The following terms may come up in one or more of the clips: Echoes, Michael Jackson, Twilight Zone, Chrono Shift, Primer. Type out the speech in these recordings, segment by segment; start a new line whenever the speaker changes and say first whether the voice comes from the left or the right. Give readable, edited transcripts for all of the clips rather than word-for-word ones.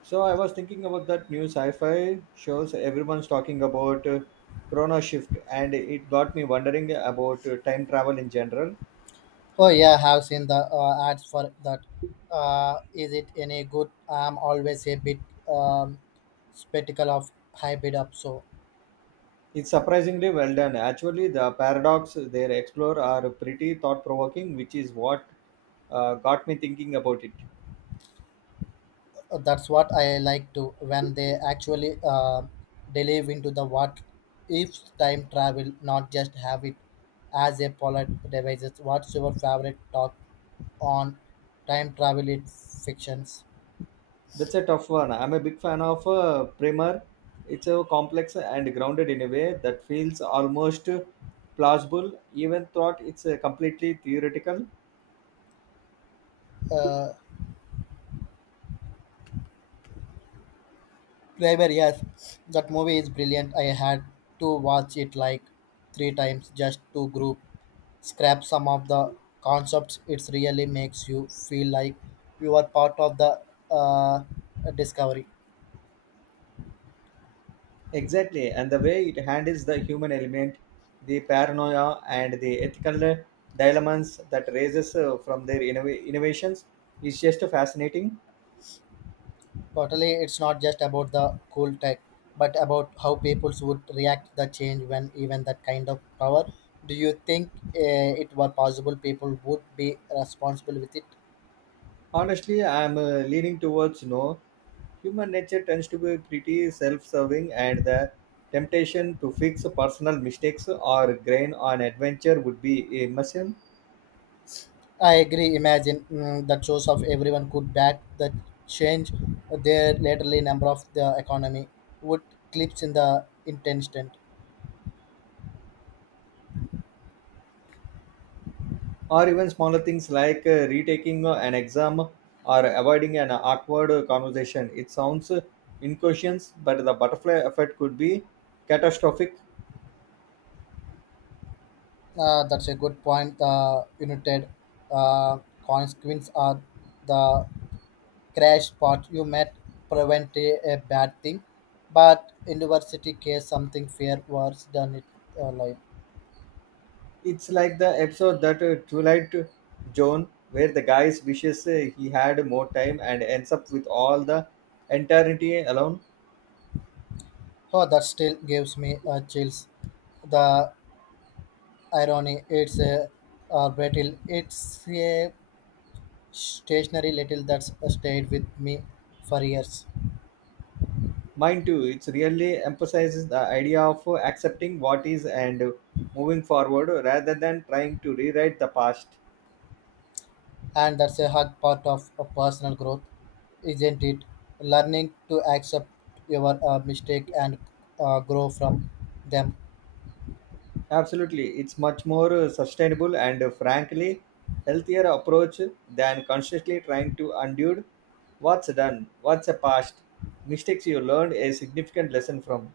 right: So I was thinking about that new sci-fi shows everyone's talking about, Chrono Shift, and it got me wondering about time travel in general.
left: Oh yeah, I have seen the ads for that. Is it any good? I'm always a bit um, skeptical of hybrid up. So
right: It's surprisingly well done. Actually, the paradox they explore are pretty thought-provoking, which is what got me thinking about it.
left: that's what I like to when they actually delve into the what if time travel, not just have it as a polite devices. What's your favorite talk on time travel in fictions?
right: That's a tough one. I'm a big fan of Primer. It's a complex and grounded in a way that feels almost plausible, even though it's completely theoretical.
left: Uh, Driver, yes, that movie is brilliant. I had to watch it like three times just to group scrap some of the concepts. It really makes you feel like you are part of the uh, discovery.
right: Exactly, and the way it handles the human element, the paranoia, and the ethical dilemmas that raises from their innovations is just fascinating.
left: Totally, it's not just about the cool tech, but about how people would react the change when even that kind of power. Do you think it were possible people would be responsible with it?
right: Honestly, I'm leaning towards no. Human nature tends to be pretty self-serving, and the temptation to fix personal mistakes or grain on adventure would be immense.
left: I agree. Imagine the choice of everyone could back the change. Their laterally number of the economy would clips in the intention.
right: Or even smaller things like retaking an exam or avoiding an awkward conversation. It sounds incautious, but the butterfly effect could be catastrophic.
left: That's a good point. The united uh, consequence are the crash part. You might prevent a bad thing, but in university case something fair worse than it life.
right: It's like the episode that Twilight Zone where the guy wishes he had more time and ends up with all the eternity alone.
left: Oh, that still gives me chills. The irony, it's a brittle. It's a stationary little that's stayed with me for years.
right: Mind too, it really emphasizes the idea of accepting what is and moving forward rather than trying to rewrite the past.
left: And that's a hard part of a personal growth, isn't it? Learning to accept your mistake and grow from them.
right: Absolutely, it's much more sustainable and frankly healthier approach than consciously trying to undo what's done, what's a past, mistakes you learned a significant lesson from.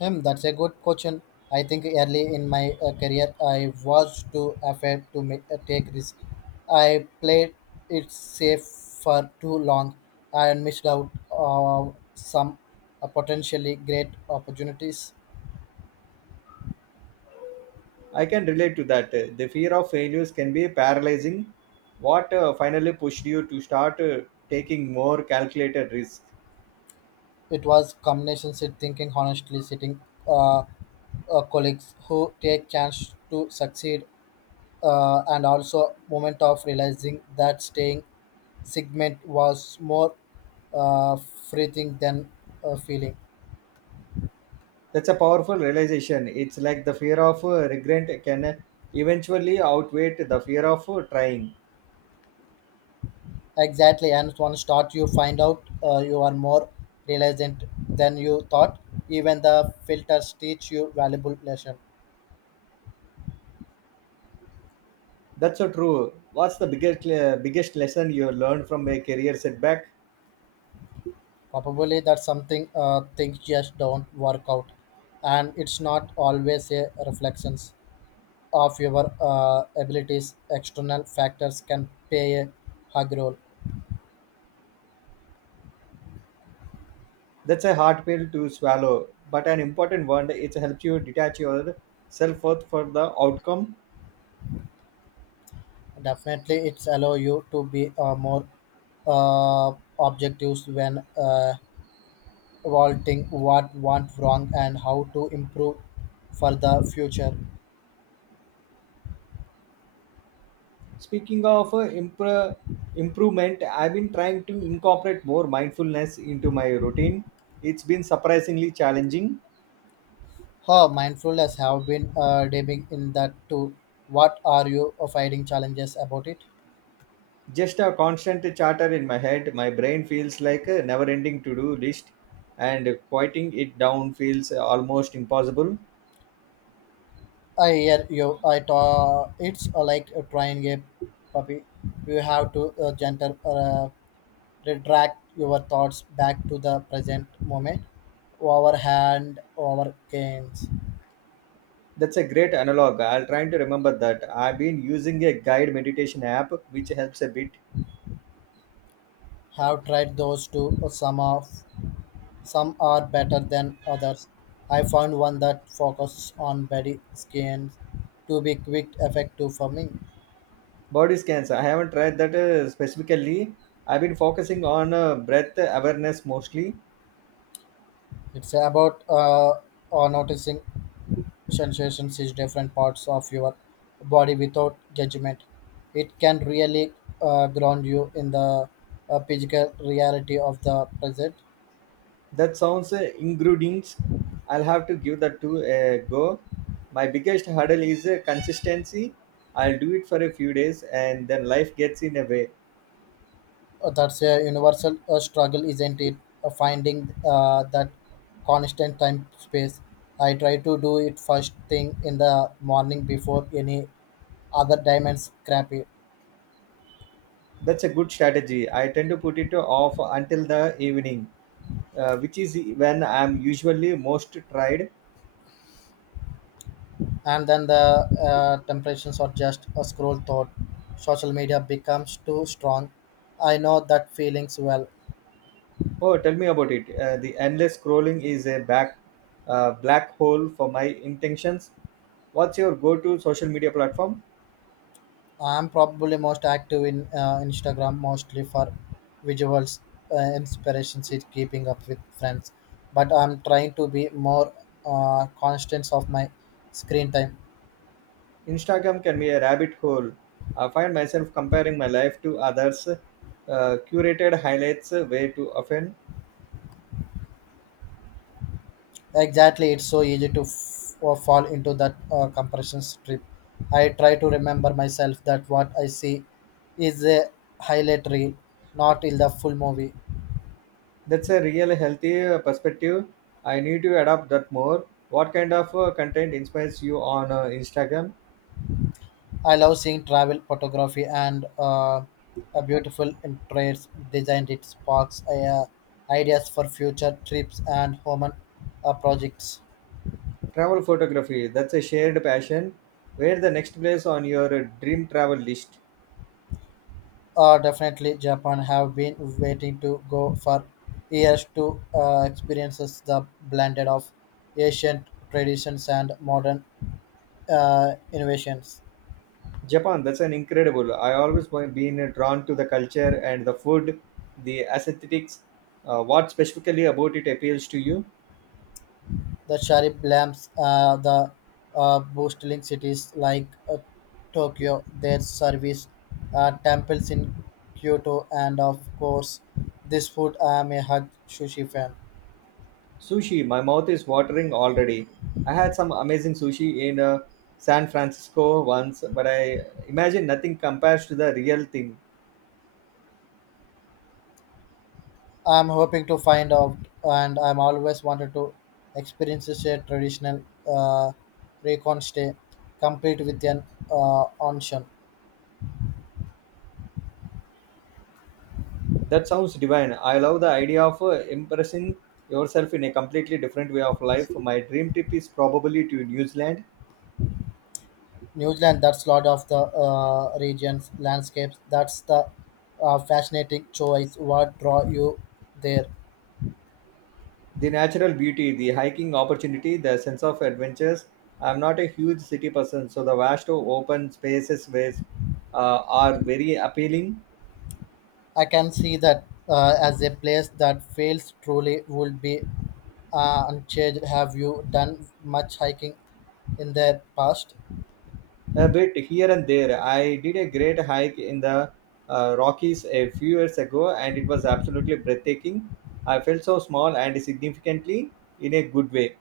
left: That's a good question. I think early in my career, I was too afraid to make, take risk. I played it safe for too long and missed out on some potentially great opportunities.
right: I can relate to that. The fear of failures can be paralyzing. What finally pushed you to start taking more calculated risks?
left: It was combination sit thinking, honestly sitting uh, colleagues who take chance to succeed, and also moment of realizing that staying segment was more free thing than feeling.
right: That's a powerful realization. It's like the fear of regret can eventually outweigh the fear of trying.
left: Exactly, and one start you find out you are more resilient than you thought. Even the filters teach you valuable lesson.
right: That's so true. What's the biggest lesson you have learned from a career setback?
left: Probably that something things just don't work out and it's not always a reflections of your abilities external factors can play a hug role.
right: That's a hard pill to swallow, but an important one. It helps you detach your self worth for the outcome.
left: Definitely it's allow you to be more uh, objectives when evaluating what went wrong and how to improve for the future.
right: Speaking of improvement, I've been trying to incorporate more mindfulness into my routine. It's been surprisingly challenging.
left: Her mindfulness have been diving in that too. What are you finding challenges about it?
right: Just a constant chatter in my head. My brain feels like a never-ending to-do list, and quieting it down feels almost impossible.
left: I hear you. I ta It's like trying a puppy. You have to gentle retract your thoughts back to the present moment. Our hand, our canes.
right: That's a great analog. I'll try to remember that. I've been using a guide meditation app which helps a bit.
left: Have tried those two. Some of some are better than others. I found one that focuses on body skin to be quick effective for me.
right: Body scans. I haven't tried that specifically. I've been focusing on breath awareness mostly.
left: It's about noticing sensations in different parts of your body without judgment. It can really ground you in the physical reality of the present.
right: That sounds ingredients. I'll have to give that to a go. My biggest hurdle is consistency. I'll do it for a few days and then life gets in a way.
left: That's a universal struggle, isn't it? Finding that constant time space. I try to do it first thing in the morning before any other diamonds crappy.
right: That's a good strategy. I tend to put it off until the evening, which is when I'm usually most tried.
left: And then the temptations are just a scroll thought social media becomes too strong. I know that feelings well.
right: Oh, tell me about it. The endless scrolling is a black hole for my intentions. What's your go to social media platform?
left: I'm probably most active in Instagram, mostly for visuals, inspirations is keeping up with friends, but I'm trying to be more conscious of my screen time.
right: Instagram can be a rabbit hole. I find myself comparing my life to others, curated highlights way too often.
left: Exactly, it's so easy to f- or fall into that compression strip. I try to remember myself that what I see is a highlight reel, not in the full movie.
right: That's a real healthy perspective. I need to adopt that more. What kind of content inspires you on Instagram?
left: I love seeing travel photography and a beautiful interest designed. It sparks ideas for future trips and human projects.
right: Travel photography, that's a shared passion. Where the next place on your dream travel list?
left: Definitely, Japan have been waiting to go for years to experiences the blended of ancient traditions and modern innovations.
right: Japan, that's an incredible. I always been drawn to the culture and the food, the aesthetics. What specifically about it appeals to you?
left: The sharp lamps, the boostling cities like Tokyo, their service temples in Kyoto, and of course, this food I am a hug sushi fan.
right: Sushi, my mouth is watering already. I had some amazing sushi in San Francisco once, but I imagine nothing compares to the real thing.
left: I'm hoping to find out, and I'm always wanted to experience a traditional uh, recon stay, complete with an onsen.
right: That sounds divine. I love the idea of impressing yourself in a completely different way of life. My dream trip is probably to New Zealand.
left: New Zealand, that's a lot of the regions, landscapes. That's the fascinating choice. What draw you there?
right: The natural beauty, the hiking opportunity, the sense of adventures. I'm not a huge city person, so the vast open spaces ways, are very appealing.
left: I can see that as a place that feels truly would be unchanged. Have you done much hiking in the past?
right: A bit here and there. I did a great hike in the Rockies a few years ago, and it was absolutely breathtaking. I felt so small and significantly in a good way.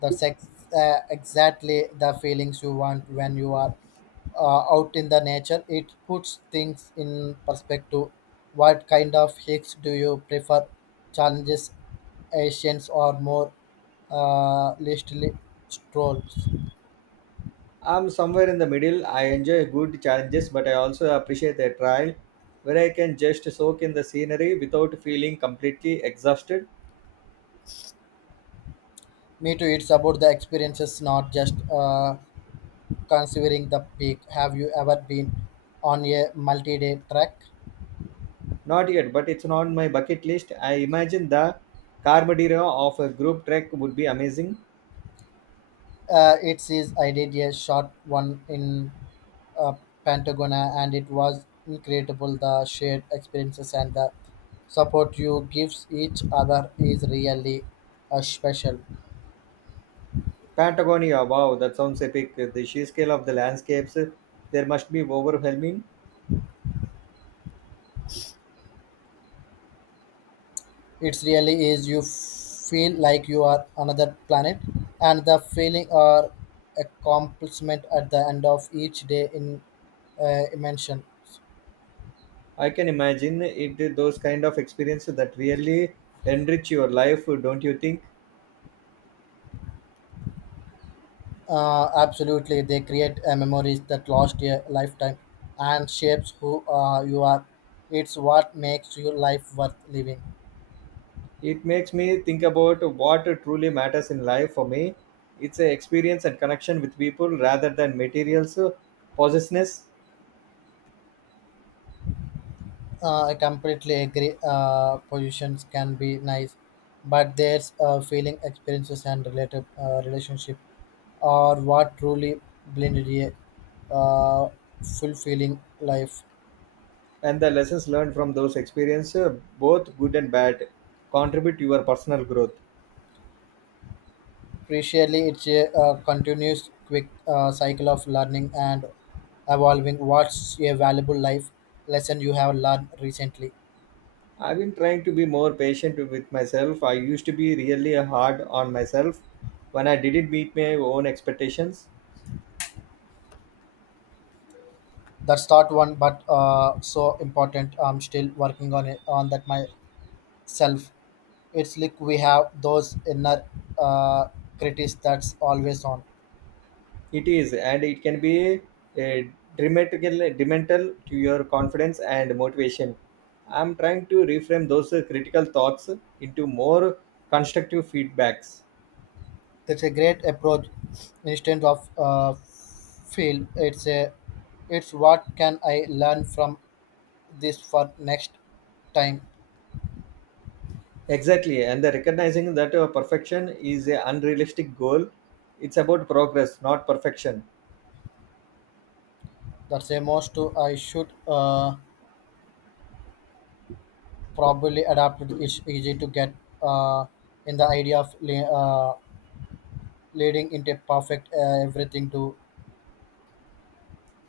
left: That's exactly the feelings you want when you are out in the nature. It puts things in perspective. What kind of hikes do you prefer? Challenges, Asians, or more leisurely strolls?
right: I'm somewhere in the middle. I enjoy good challenges, but I also appreciate a trial where I can just soak in the scenery without feeling completely exhausted.
left: Me too. It's about the experiences, not just considering the peak. Have you ever been on a multi-day trek?
right: Not yet, but it's on my bucket list. I imagine the Carmadero of a group trek would be amazing.
left: It is. I did a short one in uh, Patagonia, and it was incredible. The shared experiences and the support you gives each other is really special.
right: Patagonia, wow, that sounds epic. The sheer scale of the landscapes, there must be overwhelming.
left: It's really is you feel like you are another planet, and the feeling or accomplishment at the end of each day in mention.
right: I can imagine it those kind of experiences that really enrich your life, don't you think?
left: Absolutely, they create memories that last a lifetime and shapes who you are. It's what makes your life worth living.
right: It makes me think about what truly matters in life for me. It's an experience and connection with people rather than materials possessiveness.
left: I completely agree. Positions can be nice, but there's feeling experiences and related relationship are what truly blended a fulfilling life.
right: And the lessons learned from those experiences, both good and bad, contribute to your personal growth.
left: Crucially, it's a continuous quick cycle of learning and evolving. What's a valuable life lesson you have learned recently?
right: I've been trying to be more patient with myself. I used to be really hard on myself when I didn't meet my own expectations.
left: That's not one, but so important. I'm still working on it on that myself. It's like we have those inner uh, critics that's always on.
right: It is, and it can be a detrimental to your confidence and motivation. I'm trying to reframe those critical thoughts into more constructive feedbacks.
left: That's a great approach. Instead of fail, it's a it's what can I learn from this for next time.
right: Exactly, and the recognizing that perfection is a unrealistic goal. It's about progress, not perfection.
left: That's a most to I should probably adapt. It. It's easy to get uh, in the idea of leading into perfect everything to.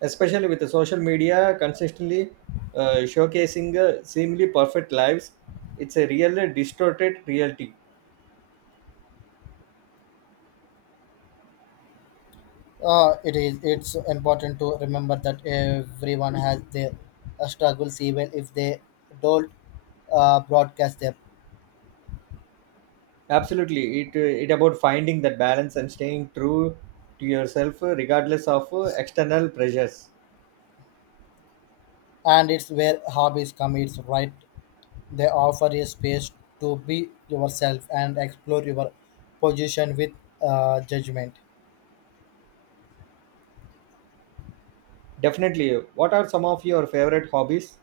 right: Especially with the social media consistently showcasing seemingly perfect lives, it's a real distorted reality.
left: It is. It's important to remember that everyone has their struggles, even if they don't broadcast them.
right: Absolutely, it about finding that balance and staying true to yourself regardless of external pressures.
left: And it's where hobbies come. It's right. They offer a space to be yourself and explore your position with judgment.
right: Definitely. What are some of your favorite hobbies?